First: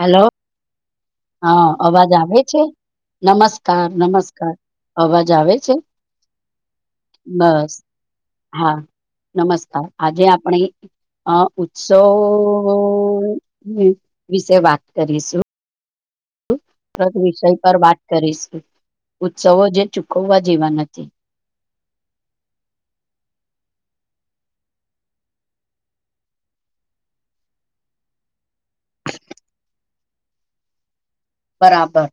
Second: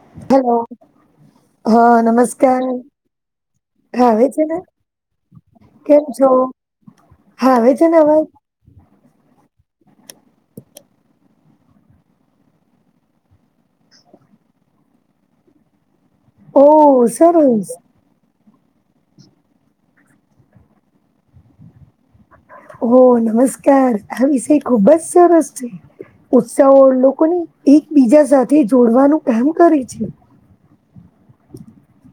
Hello hello હા અવાજ આવે છે. હા નમસ્કાર આવે છે નમસ્કાર ને અવાજ આવે છે. કેમ છો હા આવે બસ છે ને અવાજ હા નમસ્કાર આજે આપણે. અ ઉત્સવ વિશે વાત કરીશું. ઓ તત વિષય સરસ પર વાત કરીશ ઉત્સવો જે ચૂકવવા જેવા નથી ઓ નમસ્કાર આ વિષય ખુબ જ સરસ છે. ઉત્સાહ લોકોને એકબીજા સાથે જોડવાનું કામ કરે છે. બરાબર.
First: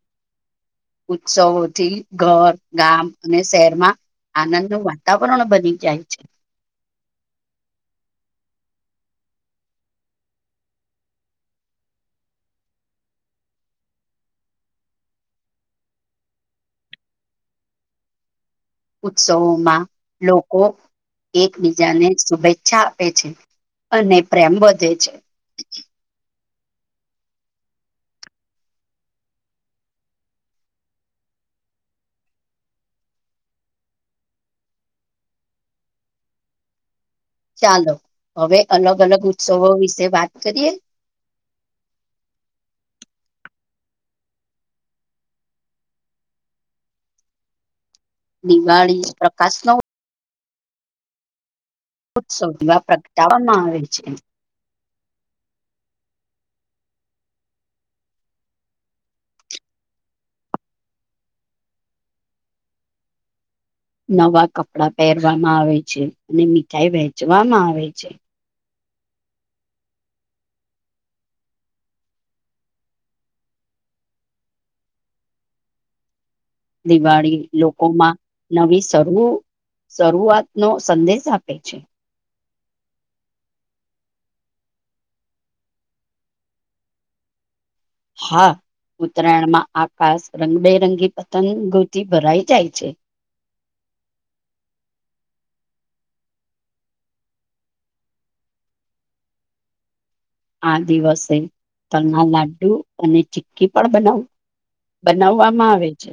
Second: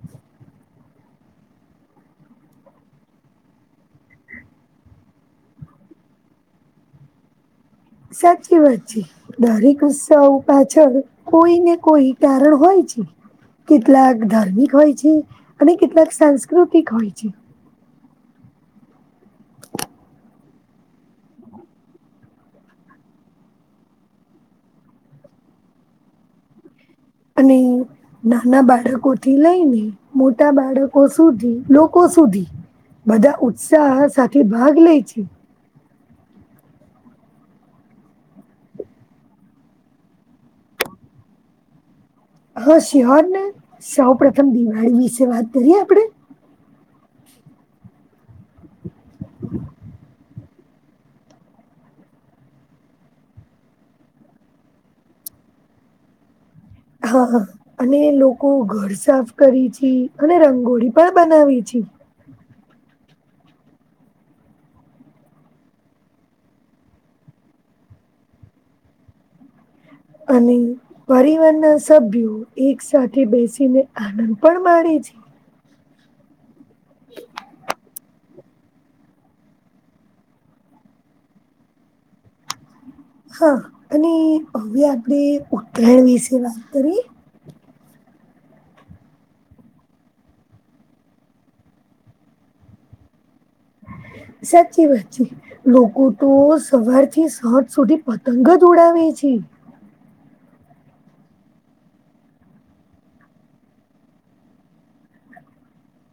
ઉત્સવથી ઘર ગામ અને શહેરમાં. આનંદ ન વાતાવરણ બની જાય છે. સાચી વાત છે દારીક ઉસ્સાઓ પાછળ કોઈ ને કોઈ કારણ હોય. કેટલાક ધાર્મિક હોય છે અને કેટલાક સાંસ્કૃતિક હોય છે. ઉત્સવોમાં લોકો. એકબીજાને શુભેચ્છા આપે છે અને પ્રેમ વધે છે. [inaudible] અને. નાના બાળકોથી લઈને મોટા બાળકો સુધી લોકો સુધી. બધા ઉત્સાહ સાથે ભાગ લે છે. ચાલો હવે અલગ અલગ ઉત્સવો વિશે વાત કરીએ. હા શ્યોહરને સૌ પ્રથમ દિવાળી વિશે વાત કરીએ આપણેે. દિવાળી પ્રકાશ ન. ઉત્સોધમાં પ્રગટાવવામાં આવે છે. હા અને લોકો ઘર સાફ કરી છે અને રંગોળી પણ બનાવી છે. પી. નવા કપડાં પહેરવામાં આવે છે અને મીઠાઈ વહેચવામાં આવે છે. અને પરિવાર ના સભ્યો એક સાથે બેસીને આનંદ પણ મા. જી. દિવાળી લોકોમાં નવી શરૂ શરૂઆત નો સંદેશ આપે છે હા અને હવે આપણે ઉત્તરાણ વિશે વાત કરી હા ઉત્તરાયણમાં આકાશ રંગબેરંગી પતંગોતી ભરાઈ જાય છે હ સાચી વાતચી લોકો તો સવાર થી સાઠ સુધી પતંગ જ ઉડાવે છે. [inaudible] આ દિવસે તલના લાડ્ડુ અને ચી્કી પણ બનાવું બનાવવામાં આવે છે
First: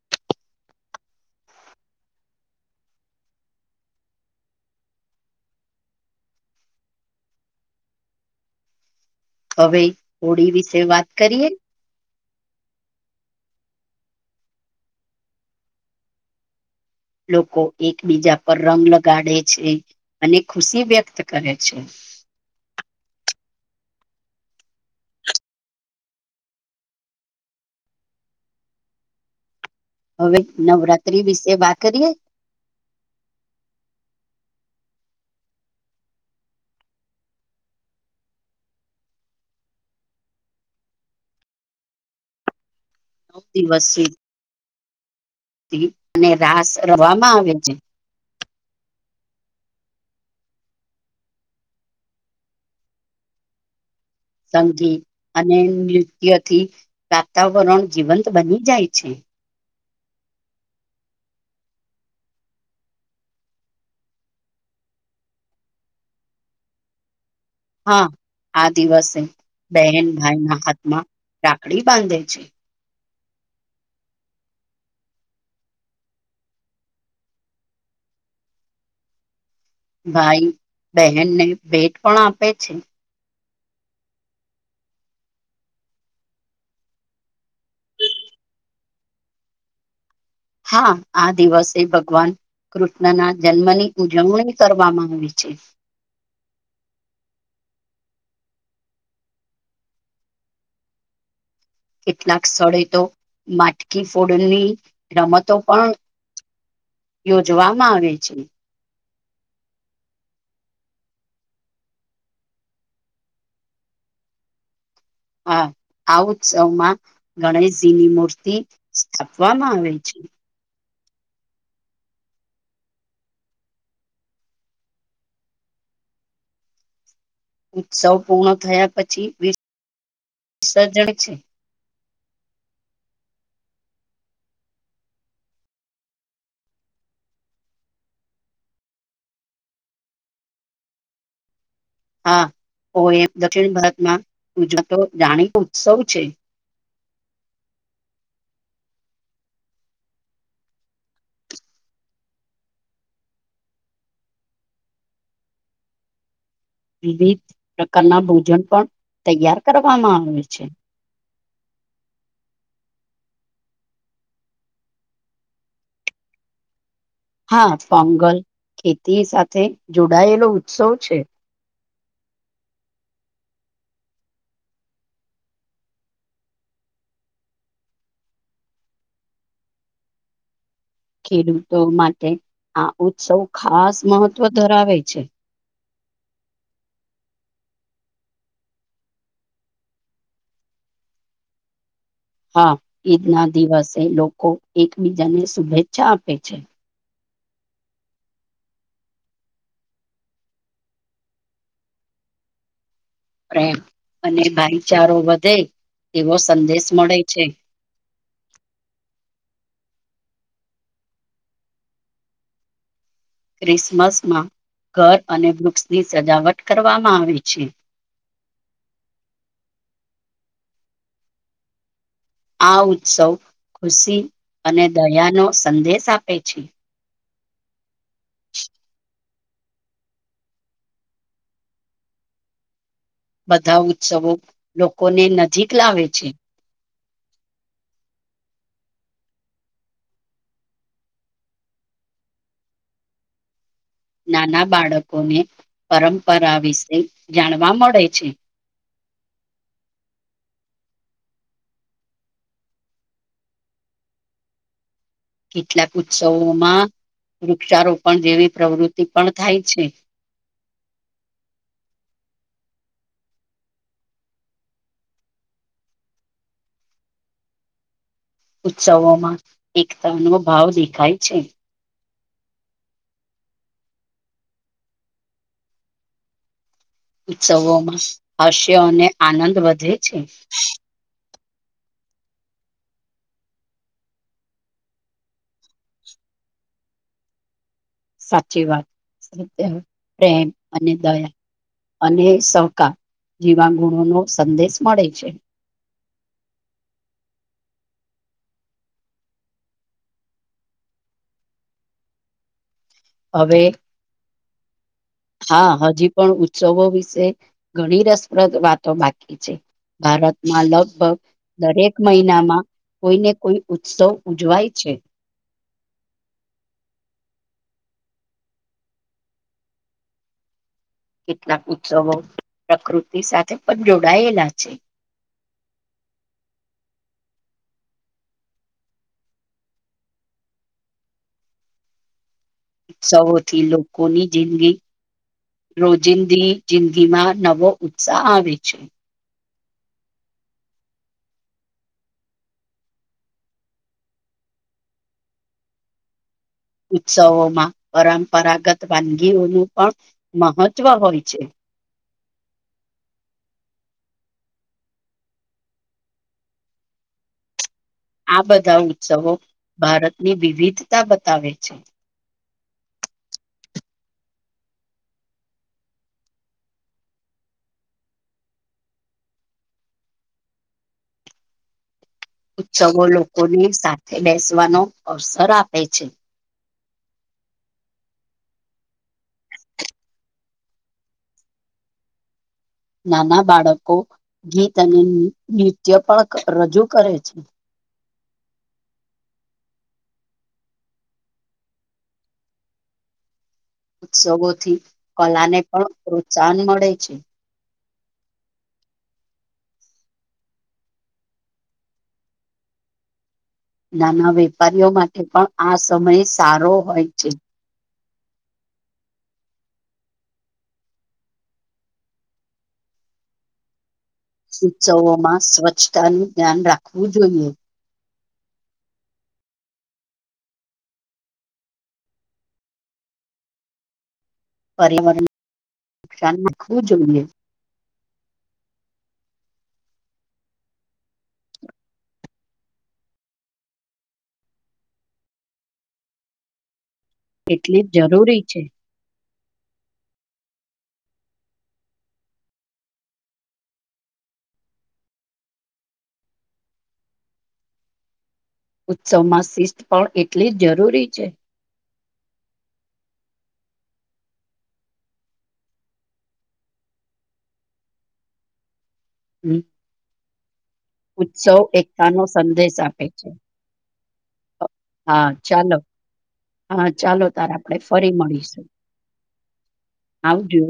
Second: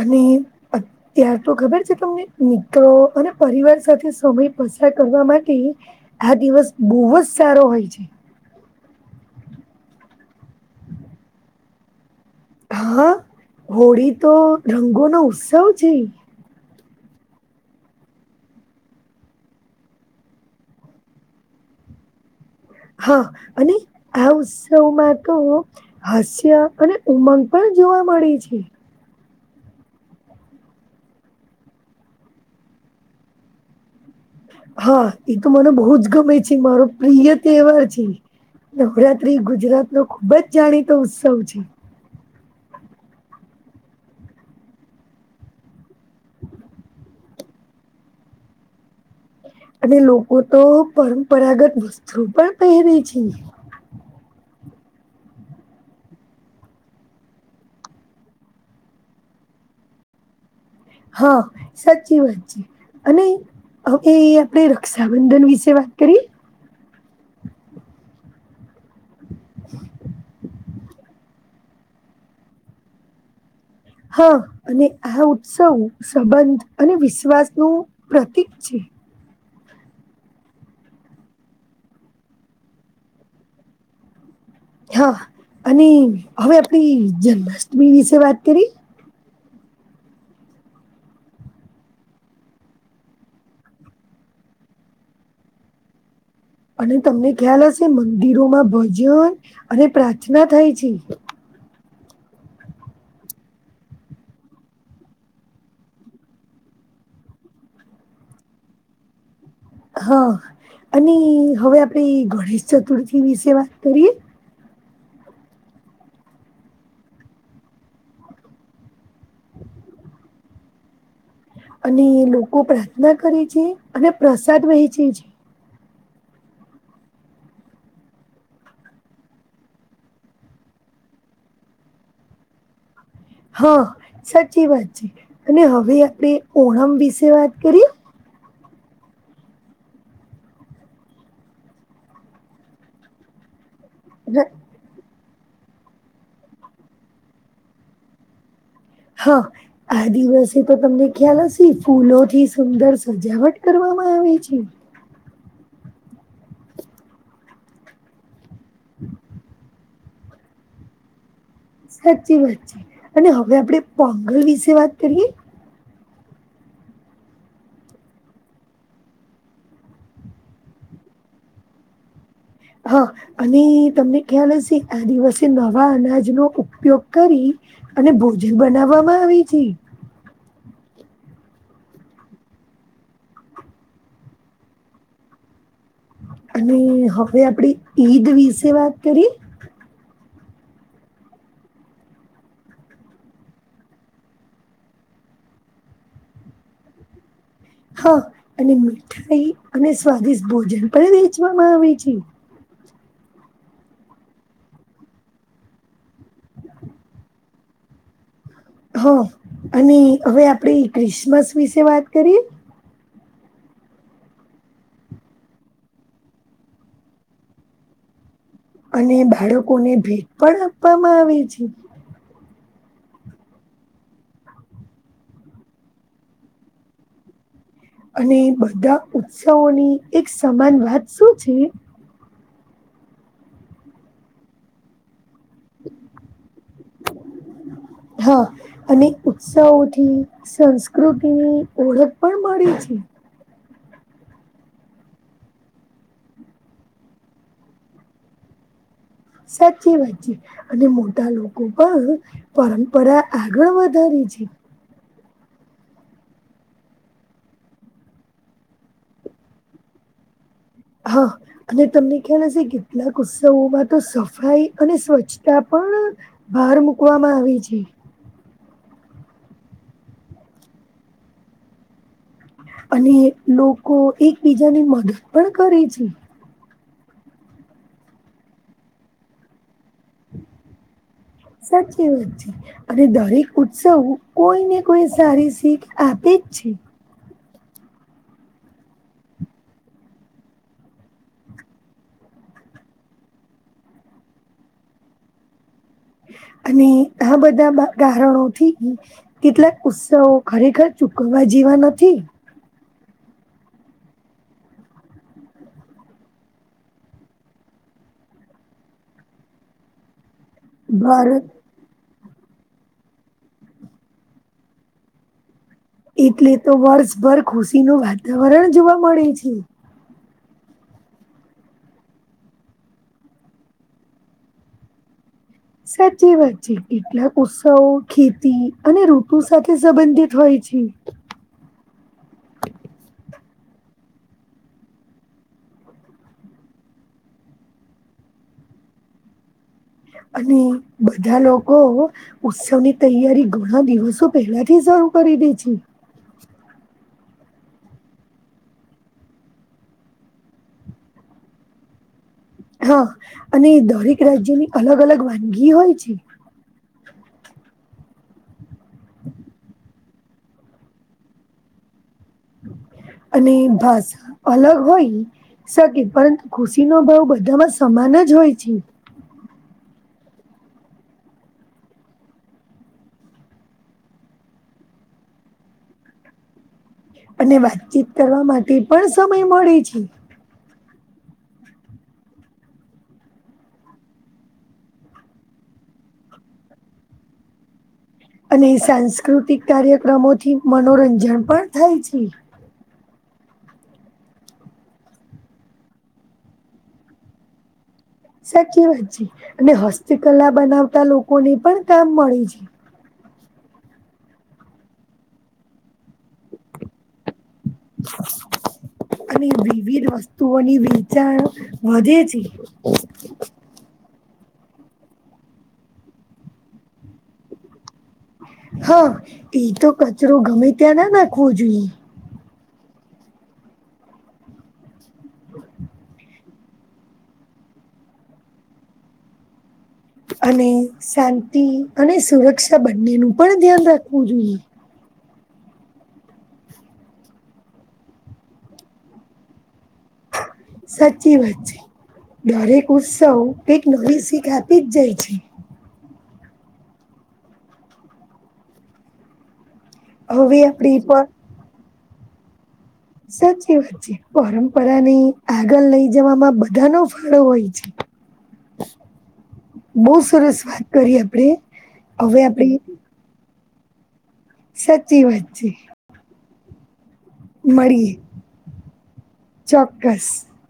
અને અત્યાર તો ખબર છે તમને મિત્રો અને પરિવાર સાથે સમય કરવા માટે આ દિવસ બહુ જ સારો હોય છે. હવે હોળી વિશે વાત કરીએ હા હોળી તો રંગો નો ઉત્સવ છે. લોકો એકબીજા પર રંગ લગાડે છે અને ખુશી વ્યક્ત કરે છે [inaudible] હા અને આ ઉત્સવમાં તો હાસ્ય અને ઉમંગ પણ જોવા મળે છે હવે નવરાત્ર્રી વિશે વાત કરીએ હા એ તો મને બહુ જ ગમે છે મારો પ્રિય તહેવાર છે. નવરાત્રી ગુજરાત નો ખુબ જ જાણીતો ઉત્સવ છે. દિવસ અને રાસ રવામાં આવે છે. અને લોકો તો પરંપરાગત વસ્ત્રુ પણ પહેરે છે. સંગીત અને નૃત્યથી વાતાવરણ જીવંત બની જાય છે. હા સાચી વાત છે અને. હ એ આપણેે રક્ષાબંધન વિશે વાત કરીએ. હા આ દિવસે બહેન ભાઈના માં રાાકડી બાંધે છે. હા અને આ ઉત્સવ સંબંધ અને વિશ્વાસ નું પ્રતીિક છે. ભાઈ બહેનને ભેટ પણ આપે છે. હા અને હવે આપડી જન્માષ્ટમી વિશે વાત કરી હા આ દિવસે ભગવાન કૃષ્ણના જન્મની ઉજવણી કરવામાં આવી છે. અને તમને ખ્યાલ હશે મંદિરોમાં ભજન અને પ્રાર્થના થાય છે. કેટલાક સ્થળે તો માટકી ફોડણની રમતો પણ યોજવામાં આવે છે. હા અને હવે આપણે ગણેશ ચતુર્થી વિશે વાત કરીએ. હા આ ઉત્સવમાં ગણેશજીની મૂર્તિ સ્થાપવામાં આવે છે. અને લોકો પ્રાર્થના કરે છે અને પ્રસાદ વહેંચે છે. ઉત્સવ પૂર્ણ થયા પછી વિસર્જન છે. હા સાચી વાત છે અને હવે આપણે ઓણમ વિશે વાત કરીએ હા ઓ એ દક્ષિણ ભારતમાં અને ઉજવતો. જાણે કે ઉત્સવ છે. હા આદિવાસે તો તમને ખ્યાલ હશે ફૂલો થી સુંદર સજાવટ કરવા. મા આવે છે. વિવિધ પ્રકારના ભોજન પણ તૈયાર કરવામાં આવે છે. સાચી વાત છે અને હવે આપડે પોંગલ વિશે વાત કરીએ. હા પોંગલ ખેતી સાથે જોડાયેલો ઉત્સવ છે. [inaudible] હા અને તમને ખ્યાલ હશે આ દિવસે નવા અનાજનોો ઉપયોગ કરી. અને ભોજન બનાવવામાં આવે છે [inaudible] ખેડૂતો માટે આ ઉત્સવ ખાસ મહત્વ ધરાવે છે. અને હવે આપડી ઈદ વિશે વાત કરીએ. હા ઈદના દિવસે લોકો એકબીજાને શુભેચ્છા આપે છે. હા અને મીઠાઈ અને સ્વાદિષ્ટ ભોજન પણ વેચવામાં આવે છે. પ્રેમ અને ભાઈચારો વધે એવો સંદેશ મળે છે. [inaudible] હ અને હવે આપણે ક્રિસમસ વિશે વાત કરીએ. ક્રિસમસમાં ઘર અને વૃક્ષની સજાવટ કરવામાં આવે છે. [inaudible] અને બાળકોને ભેટ પણ આપવામાં આવે છે. આ ઉત્સવ ખુશી અને દયાનો સંદેશ આપે છે. અને બધા ઉત્સવોની એક સમાન વાત શું છે. બધા ઉત્સવો લોકોને નજીક લાવે છે. હા અને ઉત્સાહોથી સંસ્કૃતિની ઓળખ પણ મળી છે. ઓઠ. નાના બાળકોને પરંપરા વિશે જાણવા મળે છે. [inaudible] સાચી વાતચી અને મોટા લોકો પણ પરંપરા આગળ વધારી જી કેટલાક ઉત્સવોમાં વૃક્ષારોપણ જેવી પ્રવૃત્તિ પણ થાય છે હા અને તમને ખ્યાલ હશે કેટલાક ઉત્સવોમાં તો સફાઈ અને સ્વચ્છતા પણ પણ બાર મકવામાં આવી છે ઉત્સવોમાં એકતા નો ભાવ દેખાય છે અને લોકો એકબીજાની મદદ પણ કરે છે ઉત્સવોમાં હાસ્ય અને આનંદ વધે છે સાચી વાત છે અને દરેક ઉત્સવ કોઈ ને કોઈ સારી શીખ આપે પીછી સાચી વાત સત્ય પ્રેમ અને દયા અને સહકા જેવા ગુણોનો સંદેશ મળે છે અને આ બધા કારણો થી કેટલાક ઉત્સવો ખરેખર ચૂકવવા જ જીવાન નથી હવે હા હજી પણ ઉત્સવો વિશે ઘણી રસપ્રદ વાતો બાકી છે ભારતમાં લગભગ ભારત દરેક મહિનામાં કોઈને કોઈ ઉત્સવ ઉજવાય છે એટલે તો વર્ષભર ખુશીનું વાતાવરણ જોવા મળે છે કેટલાક ઉત્સવો પ્રકૃતિ સાથે પણ જોડાયેલા છે સાચી વાત છે કેટલાક ઉત્સવો ખેતી અને ઋતુ સાથે સંબંધિત હોય જી ઉત્સવોથી લોકોની જિંદગી રોજિંદી જિંદગીમાં નવો ઉત્સાહ આવે છે અને બધા લોકો ઉત્સવની તૈયારી ઘણા દિવસો પેલા થી જ શું કરી દે છે [inaudible] ઉત્સવમાં પરંપરાગત વાનગીઓનું પણ મહત્વ હોય છે હા અને દરેક રાજ્યની અલગ અલગ વાનગી હોય છે [inaudible] આ બધા ઉત્સવો ભારતની વિવિધતા બતાવે છે [inaudible] અને ભાષા અલગ હોય સકે પરંતુ ખુશીનોો ભાવ બધામાં સમાન જ હોય છે ઉત્સવો લોકોની સાથે બેસવાનો અવસર આપે છે અને વાતચીત કરવા માટે પણ સમય મળે છે. નાના બાળકો ગીત અને નૃત્ય પણ રજૂ કરે છે. અને સાંસ્કૃતિક કાર્યક્રમોથી મનોરંજન પણ થાય છે. ઉત્સગોથી કલાને પણ પ્રોત્સાહન મળે છે. સાચી વાત છે અને હસ્તકલા બનાવતા લોકોને પણ કામ મળે છે. નાના વેપારીઓ માટે પણ આ સમય સારો હોય છે. [inaudible] અને વિવિધ વસ્તુઓની વેચાણ વધે છે. [inaudible] ઉત્સવોમાં સ્વચ્છતાનું ધ્યાન રાખવું જોઈએ. હા એતો કચરો ગમે ત્યાં ના નાખવો જોઈએ પર્યાવરણ નુકસાન રાખવું જોઈએ અને શાંતિ અને સુરક્ષા બંનેનું પણ ધ્યાન રાખવું જોઈએ એટલી જ જરૂરી છે. સાચી વાત છે. દરેક ઉત્સવ કક નવી શીખ આપી જ જાય છે. ઉત્સવમાં શિસ્ત પણ એટલી હવે જ આપડી જરૂરી પર છે. સાચી વાત છે પરંપરાની આગળ લઈ જવામાં બધાનો ફાળો હોય છે. [inaudible] હ બહુ સરસ વાત કરી આપડે ઉત્સવ એકતા નો હવે સંદેશ આપડી આપે છે સાચી હા વાત છે. ચાલો હા ચાલો તાર આપણે ફરી મળીએ મળીશું ચોક્કસ આવજો